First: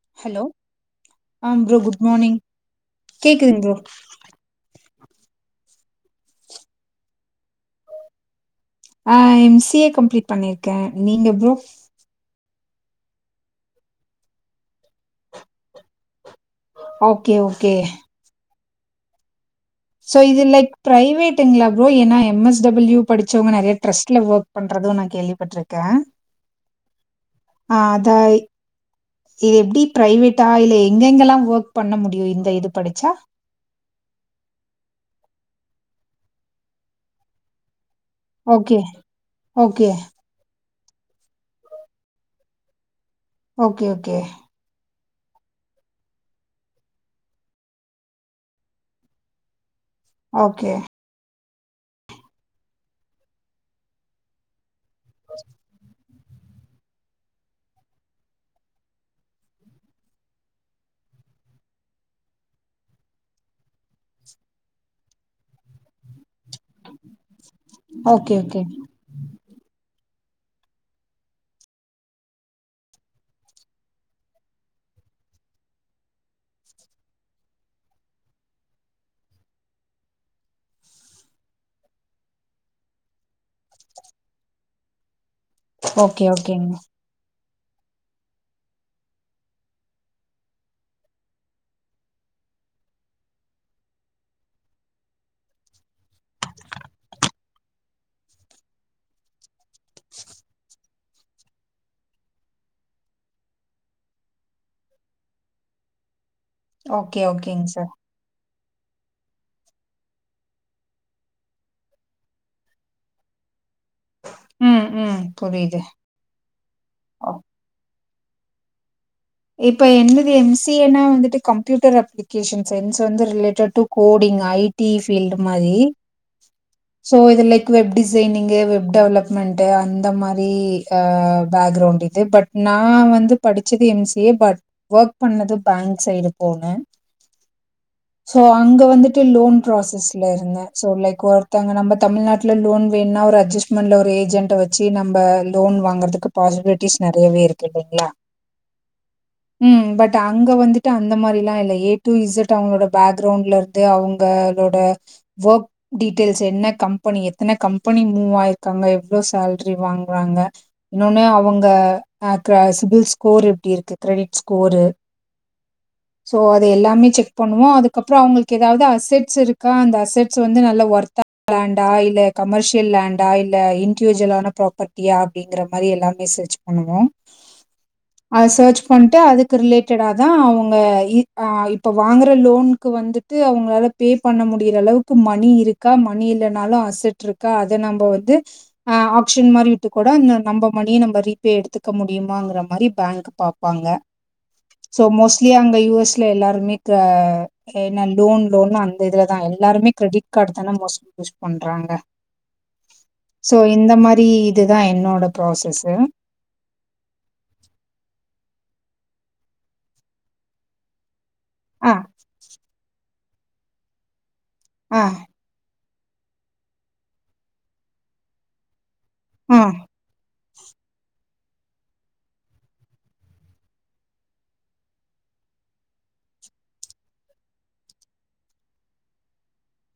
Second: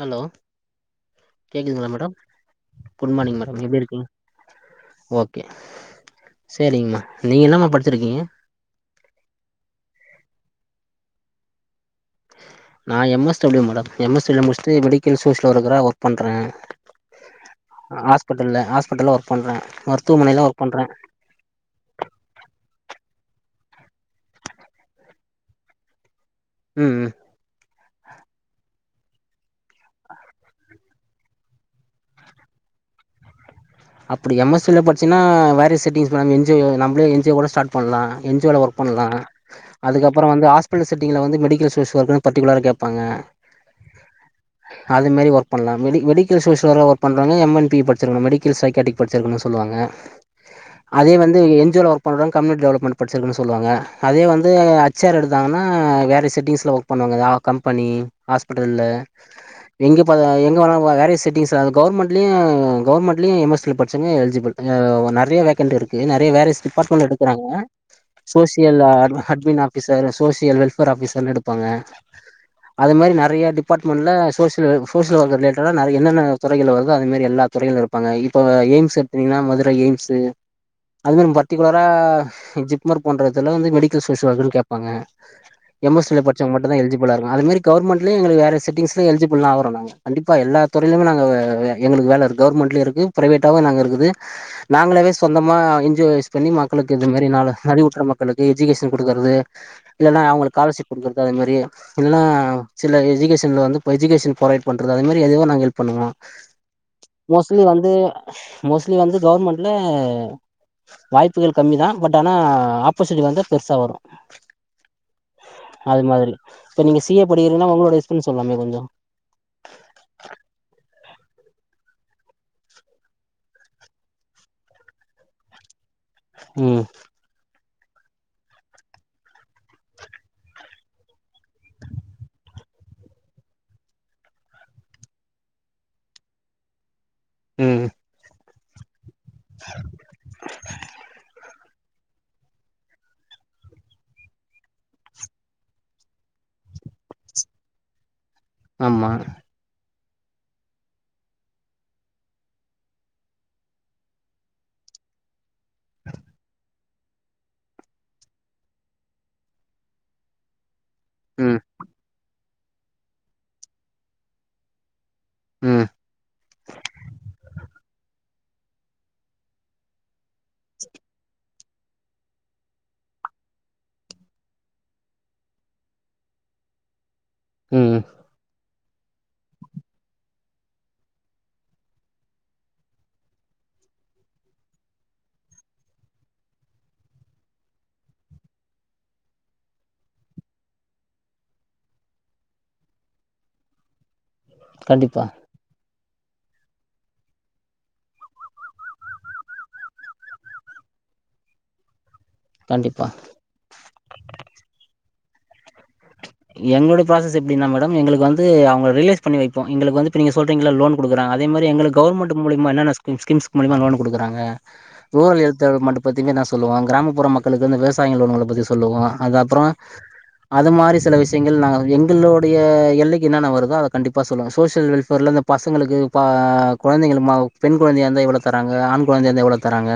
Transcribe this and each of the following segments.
Hello ஆ bro கேக்குதுங்ளா good madam morning good மானிங் கேக்குதுங் மேடம் ப்ரோ எப்டி இருக்கிங் ஓகே சரிங்மா நீங்க என்னம்மா படிச்சிருக்கீங்க ஆ எம்சிஏ கம்ப்ளீட் பண்ணிருக்கே நீங்க ப்ரோ நா M S W madam M S W முடிச்ட்டு மெடிக்கல் சோஷில இருக்கிற ஒர்க் பண்றே ஓகே ஓகே ஹாஸ்பிடல்ல ஹாஸ்பிடல்ல ஒர்க் பண்ற சோ இதுல பிரைவேட் டுங்ளா ப்ரோ ஏன்னா எம் எஸ் டபிள்யூ படிச்சவங்க நெறய ட்ரஸ்ட்ல ஒர்க் பண்றது நா கேள்விபட்ருக்கே ம் ம் ஆ அதாய் எப்டி பிரைவேட்டா இல்ல எங்கெங்கெல்லா ஒர்க் பண்ண முடியு இந்த இது படிச்சா அப்டி எம் எஸ் சி ல படிச்சினா வேரிஸ் செட்டிங்ஸ் வாங்கி என்ஜி நம்ளே என்ஜி ஓட ஸ்டார்ட் பண்லா என்ஜிஓல ஓகே ஒர்க் பண்லா ஓகே அதுக்கப் அப்ற வந்து ஹாஸ்பெடல் சிட்டிங் ல வந்து மெடிக்கல் செஸ் ஒர்குனு பர்டிகுலரா கேப்பாங்க ஓகே ஓகே அதுமாரி ஒர்க் பண்லா மெடி மெடிக்கல் சோர்ஸ்ல ஒர்க் பண்றங்க எம் என் பி படிச்சிருக்கனு மெடி கில் சைக்காட்டிக் படிச்சிருக்கனு சொல்லுவாங்க ஓகே அதே வந்து என்ஜிஓல ஒர்க் பண்றங்க கம்யூனிட்டி டெவலப்மண்ட் படிச்சிருக்குனு சொல்லுவாங்க அதே வந்து ச்சர் எடுத்தாங்கன்னா வேற செட்டிங்ஸ்ல ஒர்க் பண்ணுவாங்க எதா கம்பனி ஹாஸ்பிட்டலு எங்க பாத் எங்க வேணாலு வேறைய செட்டிங்ஸ் அது கவர்மெண்ட்லயு கவர்மெண்ட் லியு எம் எஸ் ல படிச்சவங்க எலிஜிபிள் அ நெறைய வேக்கண்ட் இருக்கு நெறைய வேறஸ் டிபார்ட்மெண்ட் எடுக் குறாங்க ஓகே ஓகே சோசியல் ஆர்வ அட்மின் ஆபீசர் சோசியல் வெல்ஃபேர் ஆஃபிசர்னு எடுப்பாங்க அதே மாரி நெறய டிபார்ட்மெண்ட்ல சோசியல் சோசியல் ஒர்க் ரிலேட்டடா நெற என்னென்ன துறைகள் வருது அது மாரி எல்லா துறைகளு இருப்பாங்க இப்போ எய்ம்ஸ் எடுத்தனீங்கன்னா மதுர எய்ம்ஸு அதுவு பர்டிகுலரா ஜிப்மர் போன்ற இதல வந்து மெடிக்கல் செஸ்வாகுன் கேப்பாங்க எம் ஓகே எஸ்லப் பட்ச்சவங்க ஓகேங்க மட்டுந்தா எல்ஜிப் போலருங்க அது மேரி கவுர்மெண்ட்லியு எங்களுகு வேற செட்டிங்ஸ்சு எல்ஜிபில் ஆவறோ நாங்க கண்டிப்பா எல்லாத் துறையிலுமே நாங்க எங்களுக்கு வேலருக் கவுர்மெண்ட் ட்லியு இருக்கு பிரைவேட்டாவு நாங்க இருக்குது நாங்களாவே சொந்தமா என்ஜியோஸ் பண்ணி மக்களுக்கு இது மேரி நாலு நளிவுற்ற மக்களுக்கு எஜுகேஷன் குடுக்குறது இல்லனா அவுங்களுக் காலர்ஷிப் குடுக்குறது அது மேரி இல்னா சில எஜுகேஷன்ல வந்து இப்ப எஜுகேஷன் பொரவைட் பண்றது அது மேரி எதுவு நாங்க ஹெல்ப் பண்ணுவோ ஓகே மோஸ்ட்லி ஓகேங்க வந்து சார் மோஸ்ட்லி வந்து கவுர்மெண்ட்ல வாய்ப்புகள் கம்மிதா பட் ஆனா ஆப்போசிட் வந்து பெருசா வரு ம் ம் புரிது இம் மாதிரி இப்ப நீங்க சி ஏப் படிகிறிங்கனா ஒங்களோட இஸ்டம் சொல்லாமே கொஞ்சொ இப்ப என்னுது எம் சி ஏ னா வந்துட்டு கம்ப்யூட்டர் அப்ளிகேஷன் சைன்ஸ் வந்து related to coding IT field மாரி ம் தோ இது லெக் வெப் டிசைனிங்கு வெப் டெவலப்மெண்ட்டு அந்த மாரி ஃபே பேக்ரவுண்ட்டு இது பட் நா வந்து படிச்சது M C A but work பண்ணது பேங்க் சைடுப் போனே ம் சோ அங்க வந்துட்டு லோன் ப்ராசஸ்ல இருந்தே சோ லைக் ஒர்க் தாங்க நம்பத் தமிழ்நாட்ல லோன் வேண்னா ஒரு அட்ஜஸ்ட்மெண்ட்ல ஒரு ஏஜெண்ட வச்சி நம்ப லோன் வாங்கறதுக்குப் பாசிபிலிட்டிஸ் நெறையவே இருக்கு இல்லைங்ளா ஆமா ம் பட் அங்க வந்துட்டு அந்த மாரிலா இல்ல ஏ டூ இசட் அவுங்ளோட பேக்ரவுண்ட்லருக் ட்டு அவுங்களோட வோர்க் டீட்டெயில்ஸ் என்ன கம்பெனி எத்தன கம்பெனி மூவ் ஆயிருக்காங்க எவ்ளோ சேல்ரி வாங்றாங்க இன்னொனே ம் அவங்க அ க சிபில்ஸ் ஸ்கோர் எப்டி இருக்கு கிரெடிட்ஸ் ஸ்கோரு ம் சோ அது எல்லாமே செக் பண்ணுவோ அதுக்கப்ற அவுங்கள்க்கு எதாவ்து அசெட்ஸ் இருக்கா அந்த அசெட்ஸ் வந்து நல்லா ஒர்த்தா லேண்டா இல்ல கமர்ஷியல் லேண்டா இல்ல இண்டிவிஜுவலான பிராப்பர்டியா அப்டிங்கிற மாரி எல்லாமே சர்ச்ப் வணக்கோ ம் ம் அத சர்ச் பண்ட்டு அதுக்கு ரிலேட்டடாதா அவுங்க இப் அ இப்ப வாங்கற லோன்க்கு வந்துட் து அவுங்களாலப் பேப் பண்ண முடியிற அளவுக்கு மணி இருக்கா மணி இல்லனாலு அசட்ருக்கா அத நம்ம வந்து அ ஆப்ஷன் மாரி விட்டு கூட இந்த நம்ப மணிய நம்ப ரீப்பே எடுத்துக்க முடியுமாங்கற மாரிப் பேங்க் பாப்பாங்க சோ கண்டிப்பா மோஸ்ட்லி அங்க யு எஸ்ல எல்லாருமே க ஏன்னா லோன் லோன்னு அந்த இதுலதா எல்லாருமே கிரெடிட் கார்டு தான மோஸ்ட் யூஸ் பண்றாங்க கண்டிப்பா சோ இந்த மாரி இதுதா என்னோடப் ப்ராசஸ்சு எங்ளோடப் ப்ராசஸ் எப்டினா மேடம் எங்களுக்கு வந்து அவுங்க ரிலைஸ் பண்ணி வைப்போ எங்களுக்கு வந்து இப்ப நீங்க சொல்றீங்கள லோன் குடுகறாங்க அதேம் மாரி அ, எங்களுக் கவுர்மெண்ட்டு மூலியமா என்னெனஸ் ஸ்கின்ஸ் மூலியமா லோனு குடுகறாங்க அ, ரூரல் ஹெல்த்த மட்டும் பத்தினா என்னாச் சொல்லுவாங் கிராமப்புற மக்களுக்கு வந்து விவசாயிங்க லோனுங்கலப் பத்திச் சொல்லுவோ அது அ, அப்றோ அது மாரி சில விஷ்யங்கள் நாங்க வந்து எங்களோடைய எல்லைக்கு என்னானா வருதோ அத கண்டிப்பா சொல்லுவே சோஷியல் வெல்ஃபேர்ல இந்தப் பசங்களுக்கு பா கொழந்தைங்களு மாவ் பெண் கொழந்தையா இந்தா எவ்ளோ தராங்க ஆண் கொழந்தையா இந்தா எவ்ளோ தராங்க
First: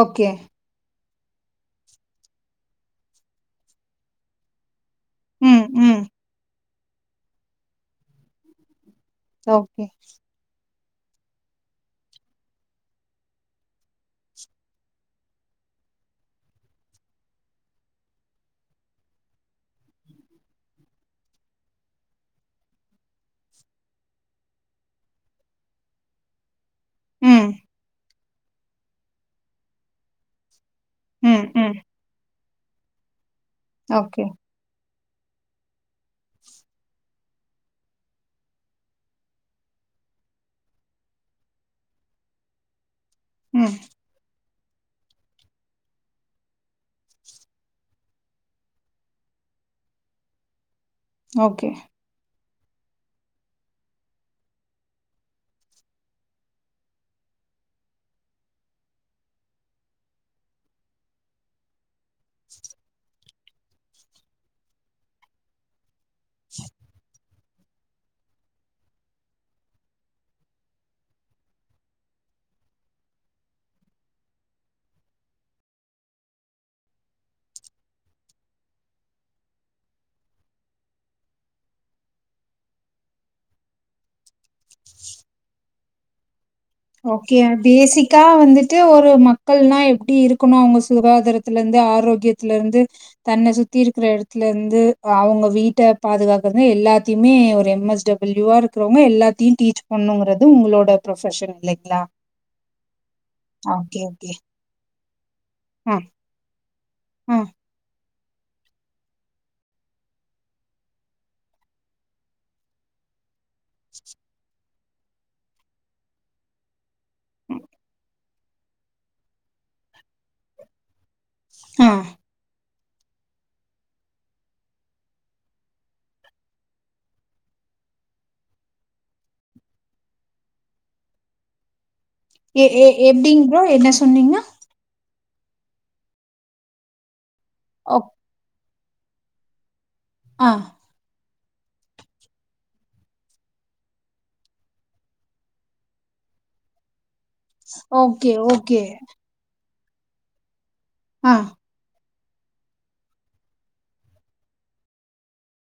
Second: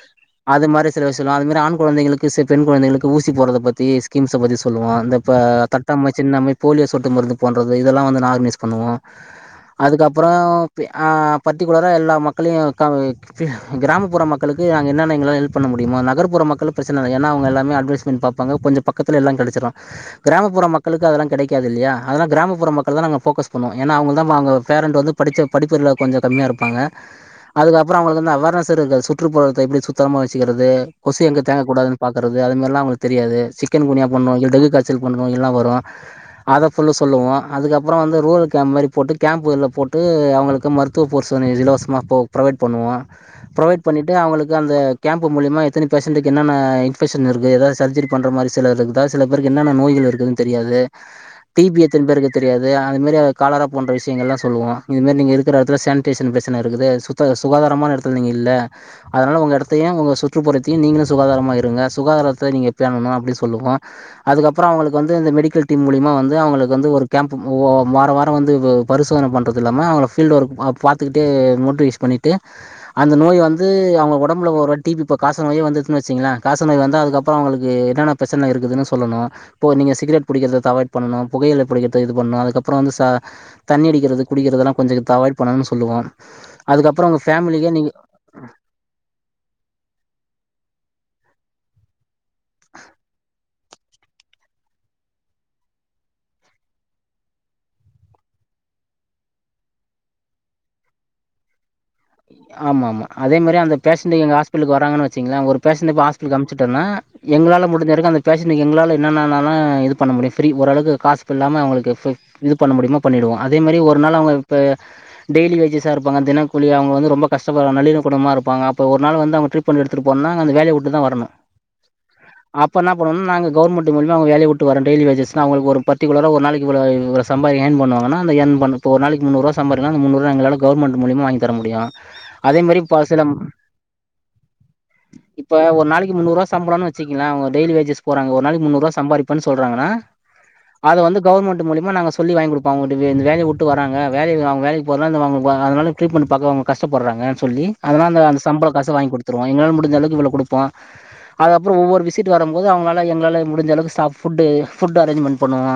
ஓகே அது மாரி சில விஷ் சொல்லுவ அது மாரி ஆண் குழந்தைங்களுக்கு செப் பெண் குழந்தைகளுக்கு ஊசி போர்றதப் பத்தி ஸ்கின்ஸ்சப் பத்தி சொல்லுவோ இந்தப் இப்ப ம், ம். தட்டம்மை சின்னம்மை போலியோ சொட்டு மருந்து போன்றது இதெல்லா வந்து ஆர்கனைஸ் பண்ணுவோ ஓகே. அதுக்கப்பற பி ஆ பர்டிகுலரா எல்லா மக்களையு கா ஃபில் கிராமப்புற மக்களுக்கு நாங்க என்னென்ன எங்களால ஹெல்ப் பண்ண முடியுமோ நகர்புற மக்களு பிரச்சன இல்ல ஏனா அவுங்க எல்லாமே அட்வடைஸ்மென்ட் பாப் பாங்க கொஞ்ச பக்கத்துல எல்லா கெடச்சுரு கிராமப்புற மக்களுக்கு அதெல்லா கெடைக்காது இல்லயா அதெல்லா கிராமப்புற மக்கள் தா நாங்க ஃபோக்கஸ் பண்ணுவோ ஏனா அவுங்கள் தா வா அங்க பேரண்ட் வந்து படுச்ச படிப்புள்ள கொஞ்ச கம்மியா இருப்பாங்க ம். அதுக்கப்புற அவுங்களுக்கு வந்து அவேர்னஸ் இருக்காது சுற்றுப்புறத்த எப்டி சுத்தமா வச்சுக்கிறது கொசு எங்க ம், தேங்க ம். கூடாதுனு பாக்குறது அது மாரிலா அவுங்களுக்கு தெரியாது சிக்கன் குனியா ஓகே. ல் டெகு காச்சல் போன்ற நோய்கள் எல்லா வரு அதை ஃபுல்லு சொல்லுவோ அதுக்கப்புற வந்து ரூரு கேம்ப் மாரி போட்டு கேம்புகல்ல போட்டு அவுங்களுக்கு மரு [unintelligible] இலவசமா போ புரொவைட் பண்ணுவோ ம். புரொவைட் பண்ணி டு அவுங்களுக்கு அந்த கேம்பு மூலியமா எத்தன பேஷன்டுக்கு என்ன என்ன இன்பஷன் இருக்கு ஏதாது சர்ஜரி பண்ற மாரி சிலரு தா சில பேருக்கு என்னென்ன நோய்கள் இருக்குதுனு தெரியாது டி ஓகே. பி எத் த்தின் பேருக்கு தெரியாது அது மாரி காலரா போன்ற விஷயங்கள் எல்லா சொல்லுவோ இது மாறி நீங்க இருக்குற எடத்துல சேனிடேஷன் பிரச்சன இருக்குது சுத் த சுகாதாரமான எடத்துல நீங்க இல்ல அதனால ஒங்க எடத்தையு ஒங்க சுற்றுப்புறத்தயு நீங்களு சுகாதாரமா இருங்க சுகாதாரத்த நீங்க பேணணு அப்டி சொல்லுவோ அதுக்கப்புற அவுங்களுக்கு வந்து இந்த மெடிக்கல் டீம் மூலியமா வந்து அவுங்களுக்கு வந்து ஒரு கேம்பு ஓ வார வார வந்து வ பரிசோதன பண்ணுறது இல்லாம அவுங்கள ஃபீல்டு ஒர்க் பாத்துக்கிட்டே மோட்டிவேஷ் பண்ணிட்டு அந்த நோய் வந்து அவுங்க ஒடம்பல ஒரு டிபி இப்ப காச நோயே வந்துச்சுன்னு வச்சுங்களே காச நோய் வந்தா அதுக்கப் ப்ப அவுங்களுக்கு என்னன்ன பிரச்சன இருக் இதுனு சொல்லணு இப்போ நீங்க சிகரெட் புடிக்கிறத தவாய்ட் பண்ணணு புகையில புடிக்கிறத இது பண்ணணு அதுக்கப்புற வந்து ச தண்ணி அடிக்கிறது குடிக்கிறது எல்லா கொஞ்ச தவாய்ட் பண்ணணும்னு சொல்லுவோம் அதுக்கப்புற உங்க பேமிலிக்கே நீங்க க வந்துட்டு ஒரு மக்கள்னா எப்டி இருக்கணு அவுங்க சுகாதாரத்துல இருந்து ஆரோக்கிய த்துல இருந்து தன்ன சுத் த்தி இருக்கிற எடத்துல இருந்து அவுங்க வீட்ட பாதுகாக்கறதுனு எல்லாத்தையுமே ஒரு எம் எஸ் டபிள்யூ ஆர் க்கறவுங்க எல்லாத்தையு டீச் பண்ணுங்குறது ஒங்களோட ப்ரொபஷன் இல்லைங்ளா ஆமா ஆமா அதே மாரி அந்த பேஷண்டு ஓகே. எங்க ஹாஸ்பலுக்கு வராங்கன்னு வச்சீங்களே ஒரு பேஷண்டு அ, இப்போ ஆஸ் பிலுக்கு அமிச்சுட்டோனா அ, எங்களால முடிஞ்ச அரைக்கு அந்த பேஷண்டக்கு எங்களால என்னென்னனாலு இது பண்ண முடியு ஃப்ரீ ஓரளவுக்கு காசு ப இல்லாம அவுங்களுக்கு ஃபி இது பண்ண முடியுமா பண்ணிடுவோ அதே மாரி ஒரு நாள் அவுங்க இப்ப டெய்லி வேஜஸ் ஆ இருப்பாங்க தினக்கூலி அவுங்க வந்து ரொ ரொம்ப கஷ்டப்படு [unintelligible] குடமாக இருப்பாங்க அப்ப ஒரு நாள் வந்து அவுங்க ட்ரீப்மெனட் எடுத்துட்டு போனா அந்த வேலைய விட்டு தா வரனு ஆ அப்ப என்ன பண்ணணு நாங்க கவுர்மெண்ட் மூலிமா அவுங் வேலைய விட்டு வர டெய்லி வேஜஸ் லா அவுங்களுக் ஒரு பர்டிகுலரா ஒரு நாளைக்கு இவளோ இவளோ சம்பார் யேன் பண்ணுவாங்கனா அந்த யேன் பன் இப்போ ஒரு நாளைக்கு முன்நூறுவா சம்பார்ங்கா அந்த முன்நூறுவா எங்களால கவர்மென்ட் மூலிமா வாங்கி தர முடியு அதே எ மாரி எ ப சில எப்டிங் ப்ரோ என்ன சொன்னீங்க இப்ப ஒரு நாளைக்கு முன்நூறுபா சம்பளம்னு வச்சுங்ளே அவுங்க டெய்லி வேஜஸ் ஓக் போறங்க ஒரு நாளைக்கு முன்நூறுபா சம்பாரிப் ப்பன் சொல்றாங்கனா ஆ அத வந்து கவர்மெண்டு மூலிமா நாங்க சொல்லி வாங்கி குடுப்போ அவுங்க இப்டி வே இந்த வேலய விட்டு வர்றாங்க வேலய அவுங்க வேலைக்கு [unintelligible] அதனால ட்ரீட்மென்ட் பாக்க கஷ்டப்படுறாங்க சொல்லி அதனா அந்த ஓகே, அந்த சம்பள ஓகே. காச வாங்கி கொடு த்துருவோ எங்களால முடிஞ்ச அளவுக்கு இவளோ குடுப்போ ஆ. அத ப்புற ஒவ்வொரு விசிட் வரும்போது அவுங்களால எங்களால முடிஞ்ச அளவுக்கு சா ஃபுட்டு ஃபுட்டு அரேஞ்மென்ட் பண்ணுவோ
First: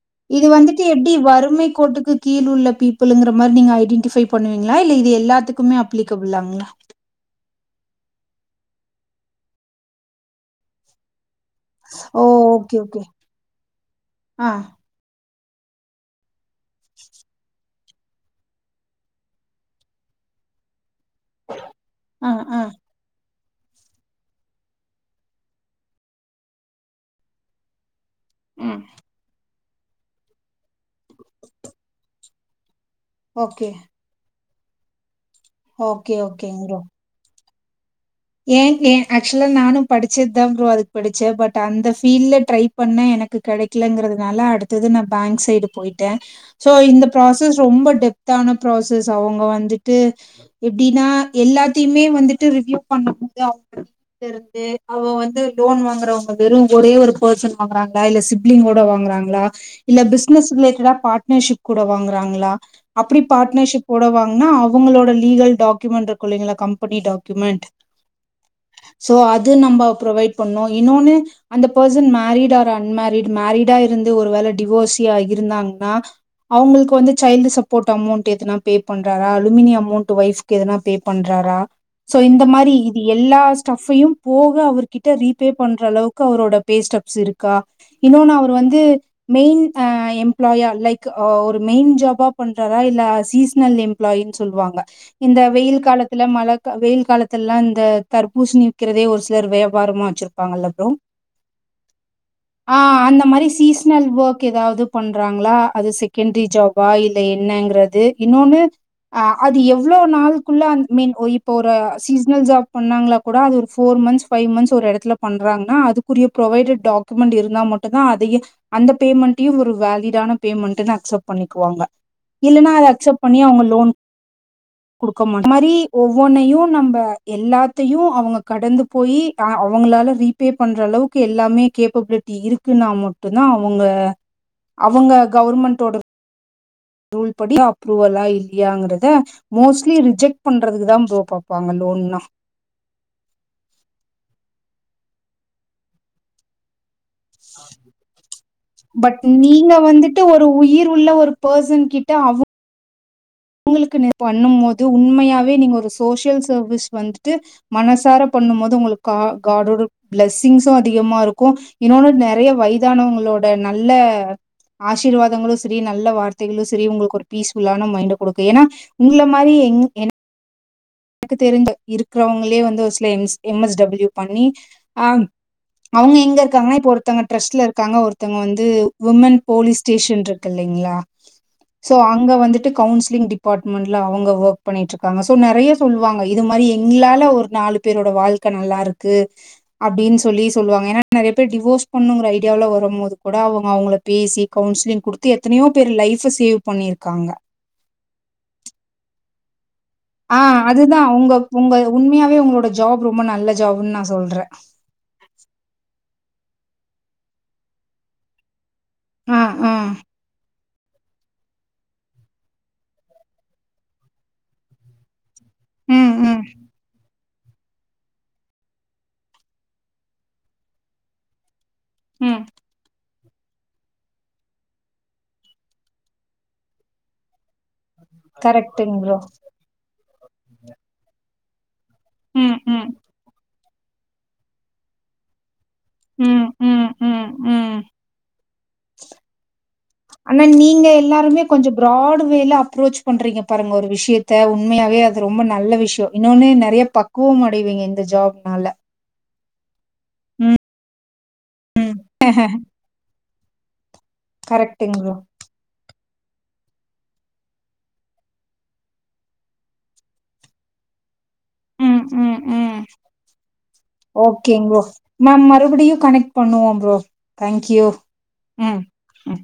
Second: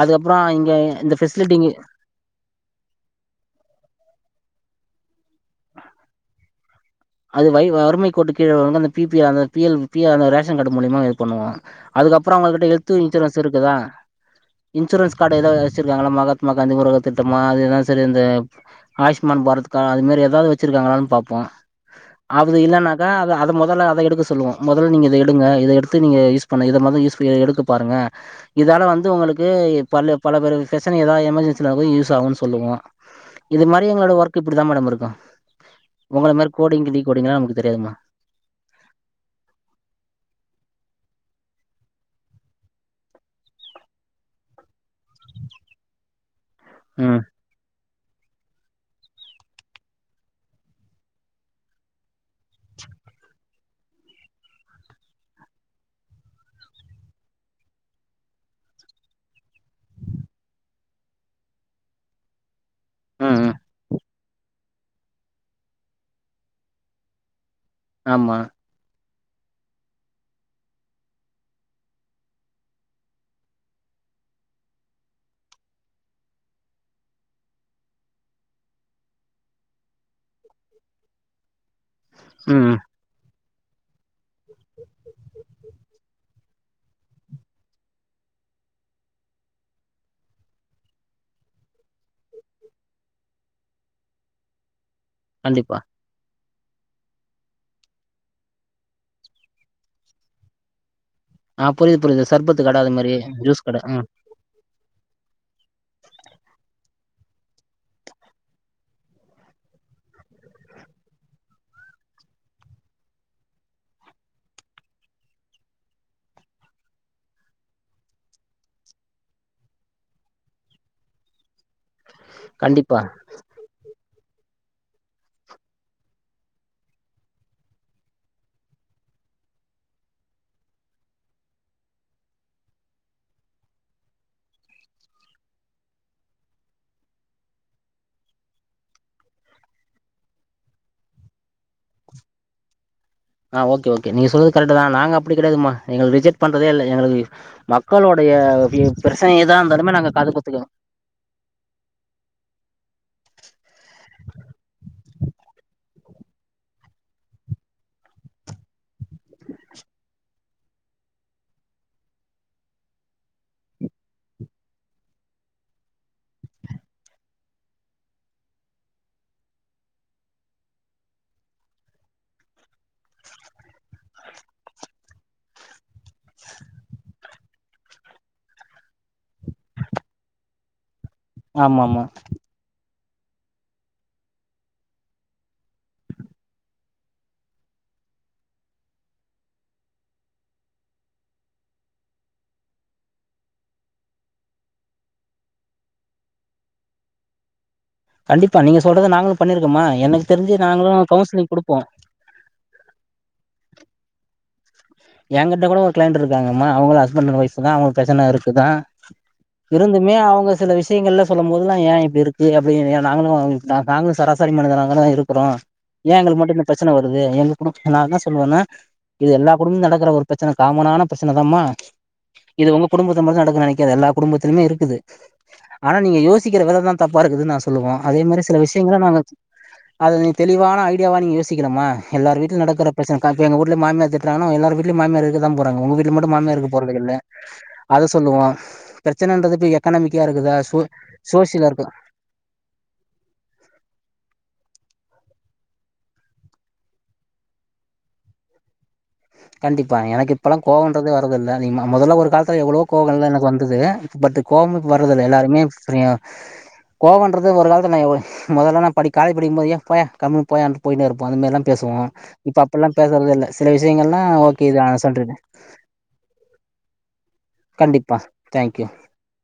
அதுக்கப்புற இது இங்க வந்துட்டு எப்டி இந்த ஃபெசிலிட்டி வறுமை கோட்டுக்கு கீழ் உள்ள பீப்புல்ங்கற மாரி நீங்க ஐடென்டிஃபை பண்ணுவீங்ளா இல்ல இது எல்லாத்துக்குமே அப்ளிக்கபுளாங்களா அது வை வறுமை கோட்டு கீழ உள்ளவுங்க அந்த பி பி ஆ அந்த பி எல் பி அந்த ரேஷன் கார்டு மூலியமா இது பண்ணுவோ ஓ அதுக்கப்பறோ அவுங்க கிட்ட ஓகே ஹெல்த் ஓகே இன்சூரன்ஸ் இருக்குதா ஆ இன்சூரன்ஸ் கார்டு எத வச்சிருக்காங்களா மக மா காந்தி முருக திட்டமா அதுஎல்லா சரி அந்த ஆயுஷ்மான் பாரத் கார்டு அதுமாரி ஏதாவது வச்சுருக்காங்களானு பாப்போ ஆ அவுது ஆ இல்லனாக் க அத அத மொதல்ல அத எடுக்க சொல்லுவோ மொதல் நீங்க இத எடுங்க இத எடுத்து நீங்க யூஸ் பண்ணு இத மொத யூஸ் ஃபுல இத எடுக்க பாருங்க ம் இதால வந்து உங்களுக்கு ப பல பேர் பெரசன ஏதாவது எமர்ஜென்சில ஆகுபோது யூஸ் ஆவுனு சொல்லுவோ இது ஓகே மாரி எங்களோட ஒர்க் இப்டிதா மேடம் இருக்கு ஓகே ஓகேங் ப்ரோ டிகோடிங்னா நமக்கு தெரியாதுமா ஏன் ஏ ஆக்சுவலா நானு படிச்சது தா ப்ரோ அதுக்கு படிச்சே பட் அந்த ஃபீல்ல ட்ரை பண்ணே எனக்கு கெடைக்கலங்கிறதுனால அடுத்தது நா பேங்க் சைடு போயிட்டே சோ இந்த ம் ப்ராஸ் சஸ் ரொம்ப டெப்தான ப்ராசஸ் அவுங்க வந்துட்டு எப்டினா எல்லாத்திமே வந்துட்டு ரிவ்யூ பண்ணு போது அவுங்க கிட்ட இருந்து ஏ அவ வந்து லோன் வாங்குறவுங்க வெறு ஒரே ஒரு பெர்சன் வாங்குறாங்களா இல்ல சிப்ளிங்க் ஓட வாங்குறாங்களா இல்ல பிசினஸ் ரிலேட்டடா பார்டனர்ஷிப் கூட வாங்றாங்களா அப்டி ம் ம் பார்ட்னர்ஷிப் போடவாங்னா அவுங்களோட லீகல் டாக்கியுமெண்ட் இருக்கு இல்லைங்களா கம்பெனி டாக்கியுமெண்ட் ஆமா சோ அது நம்ம ப்ரொவைட் பண்ணோ இன்னொனு அந்த பர்சன் மேரிடு ஆர் அன்மேரிடு மேரிடா இருந்து ஒரு வேள டிவோர்ஸியா இருந்தாங்னா அவுங்களுக்கு வந்து சைல்டு சப்போர்ட் அமௌண்ட் எதனா பே பண்றாரா அலுமினி அமௌண்ட் ஒய்ஃப் எதனா பே பண்றாரா சோ இந்த மா ம் இது எல்லா ஸ்டஃப்பையு போக அவர்கிட்ட ரீபே பண்ற அளவுக்கு அவரோட பே ஸ்டப்ஸ் இருக்கா இன்னொனு அவர் வந்து மெயின் அ எம்ப்ளாயா லைக் அ ஒரு மெயின் ஜாபா பண்றாரா இல்ல சீசனல் எம் ப்ளாயினு சொல்வாங்க இந்த வெயில் கண்டிப்பாக காலத்துல மழ கா வெயில் கால த்துல அந்த தர்பூசணி விக்கிறதே ஒரு சிலர் வியாபாரமா வச்சிருப்பாங்கல்ல ப்ரோ ஆ புரியுது புரியுது சர்பத்து ஆ கடை அது மாதிரி அந்த மாரி ஜூஸ் கடை சீசனல் ம் ஒர்க் ஏதாவ்து பண்றாங்களா அது செகண்டரி ஜாபா இல்ல என்னங்கறது இன்னொனு அ அது எவ்ளோ நாள்குள்ள அந் மீன் ஓ இப்போ ஒரு சீஸ் சனல் ஜாப் பண்ணாங்களா கூட அது ஒரு ஃபோர் மந்த்ஸ் ஃபைவ் மந்த்ஸ் ஒரு எடத்துல பண்றாங்னா அதுக்குரிய புரொவைடட் டாக் குமெண்ட் இருந்தா மட்டுதா அதயே அந்த பேமெண்ட்டையு ஒரு வேலிடான பேமெண்ட்ன்னு அக்செப்ட் பண்ணிக்குவாங்க இல்லனா அது கண்டிப்பா அக்செப்ட் பண்ணி அவுங்க லோன் குடுக்க மாட் அந்த மாரி ஒவ்வொன்னையு நம்ப எல்லாத்தையு அவுங்க கடந்து போய் அ அவுங்களால ரீபே பண்ணுற அளவுக்கு எல்லாமே கேப்பபிலிட்டி இரு க்குனா மட்டு தா அவுங்க அவுங்க கவுர்மெண்டோட ரூல் படி அப்ரூவலா இல்லீயாங்கறத மோஸ்ட்லி ரிஜெக்ட் பண்றதுகுதா ப்ரோ பாப்பாங்க லோன்னா ஆ ஓகேஓகே நீங்க சொல்றது கரெக்டு தா நாங்க அப்டி கெடையாதுமா எங்கள ரிஜெக்ட் பண்றதே இல்ல எங்களுக்கு மக்களுடைய பி பட் பெரச்சனயேதா நீங்க இருந்தாலுமே நாங்க வந்துட்டு காது ஒரு குத்துக்கே உயிர் உள்ள ஒரு பெர்சன் கிட்ட அவ்வு அவுங்களுக்குனு பண்ணு போது உண்மயாவே நீங்க ஒரு சோசியல் சர்வீஸ் வந்துட்டு மனசார பண்ணு போது உங்களுக்கு கா காடோட பிளஸ்ஸிங்ஸு அதிகமா இருக்கு இன்னொனு நெறைய வயதானவங்களோட நல்ல ஆசிர்வாதங்களு செரி நல்ல வார்த்தைகளு செரி உங்களுக்கு ஒரு பீஸ்ஃபுல்லான மைண்ட குடுக்கு ஏனா உங்கள மாரியே எங் எனக் எனக்கு தெரிந்து இருக்கறவங்களே வந்து ஒரு சில எம்ஸ் எம் எஸ் டபிள்யூ பண்ணி ஆ அவுங்க எங்க இருக்காங்கன்னா இப்ப ஒருத்தவங்க ட்ரஸ்ட்ல இருக்காங்க ஒருத்தங்க வந்து உமன் போலீஸ் ஸ்டேஷன் இருக்கு இல்லீங்களா ஆமா சோ ஆமா அங்க வந்துட்டு கவுன்சிலிங் டிப் பார்ட்மெண்ட்ல அவுங்க ஒர்க் பண்ணிட்டு இருக்காங்க சோ நெறைய சொல்லுவாங்க இது மாரி எங்களால ஒரு நாலு பேரோட வாழ்க்க நல்லாருக்கு அப்டின்னு சொல்லி சொல்லுவாங்க ஏன்னா நெறைய பேர் டிவோஸ் பண்ணுங்கிற ஐடியாவுல வரும்போது கூட அவங்க அவங்களுக் பேசி கவுன்சிலிங் குடுத்து எத்தனையோ பேர் லைஃப சேவ் பண்ணிருக்காங்க கண்டிப்பா நீங்க சொல்றது நாங்களு பண்ணிருக்கோம்மா எனக் ஆ அதுதா உங்க உங்க உண்மையாவே உங்களோட ஜாப் ரொம்ப நல்ல ஜாப்னு நா சொல்ற எங்கிட்ட கூட ஒரு கிளைண்ட் இருக்காங்கம்மா அவுங்களு ஹஸ்பண்ட் அண்ட் ஒய்ஃபு தா அவுங்க பிரச்சன இருக்குதா ஆ, ஆ. இருந்துமே அவுங்க சில விஷ் யங்கள்லா சொல்லும் போதுல்லா ஏ இப்டி இருக்கு அப்டி நாங்களு நா நாங்களு சராசரி மனிதனாகதா இருக் குறோ ஏ ம், ம், எங்களுக்கு மட்டு இந்த பிரச்சன வருது எங்க குடும்ப நா என்னா சொல்லுவேன்னா இது எல்லா குடும்ப நடக்கற ஒரு பிரச்சன காமனான பிரச்சன தாம்மா ம் இது உங்க குடும்பத்த மட்டு நடக்கு நெனைக்காத எல்லா குடும்பத்துலியுமே இருக்குது ஆனா நீங்க யோசிக்கிற வித தா தப்பா இருக்குதுன்னு நா சொல்லுவோ அதே மாரி சில கரெக்ட்டுங்க விஷயங்கள ப்ரோ. நாங்க அத நீ தெளிவான ஐடியாவா நீ யோசிக்கணும்மா எல்லார் ம், வீட்லயு ம். நடக்கற பிரச்சன [unintelligible] எங்க ஊட்ல மாமியார் திட்றாங்கன்னா எல்லார் வீட்லயு மாமியார் இருக்கதா போறாங்க உங்க வீட் ல மட்டு ம், மாமியார் இருக்கப் ம், போறது இல்ல ம், ம். அத சொல்லுவோ பிரச்சனன்றது இப்ப எக்கனாமிக்கா ஆனா இருக்குதா சோ நீங்க எல்லாருமே சோசியலா கொஞ்சம் இருக்கா பிராட் வேல அப்ரோச் பண்றீங்க பாருங்க ஒரு விஷியத்த உண்மையாவே அது ரொம்ப நல்ல விஷய இன்னொன்னு நெறைய பக் குவம் அடைவீங்க இந்த ஜாப்னால கண்டிப்பா எனக்கு இப்பெல்லா கோவன்றதே வர்றதில்ல அதிகமா மொதல்ல ஒரு காலத்துல எவ்வளவோ கோவங்கள்லா எனக்கு வந்தது பட்டு கோவமே இப்ப கரெக்ட்டுங் ப்ரோ. வர்றதில்ல எல்லாருமே புரியு கோவன்றது ஒரு காலத்துல நா எவ் மொதல்லல்லா படி காலேஜ் படிக்கும் போது யோவ் போயா கம்முன்னு போயான்ட்டு போயின்னே இருப்ப அதுமேர்லா ம், பேசுவோ இப்ப அப்பில்லா பேசுறதே இல்ல சில விஷ் ஓகே ப்ரோ நாம் மறுபடியு கனெக்ட் பண்ணுவோ ப்ரோ தேங்க்யூ கண்டிப்பா ம் தேங்க்யூ ம்.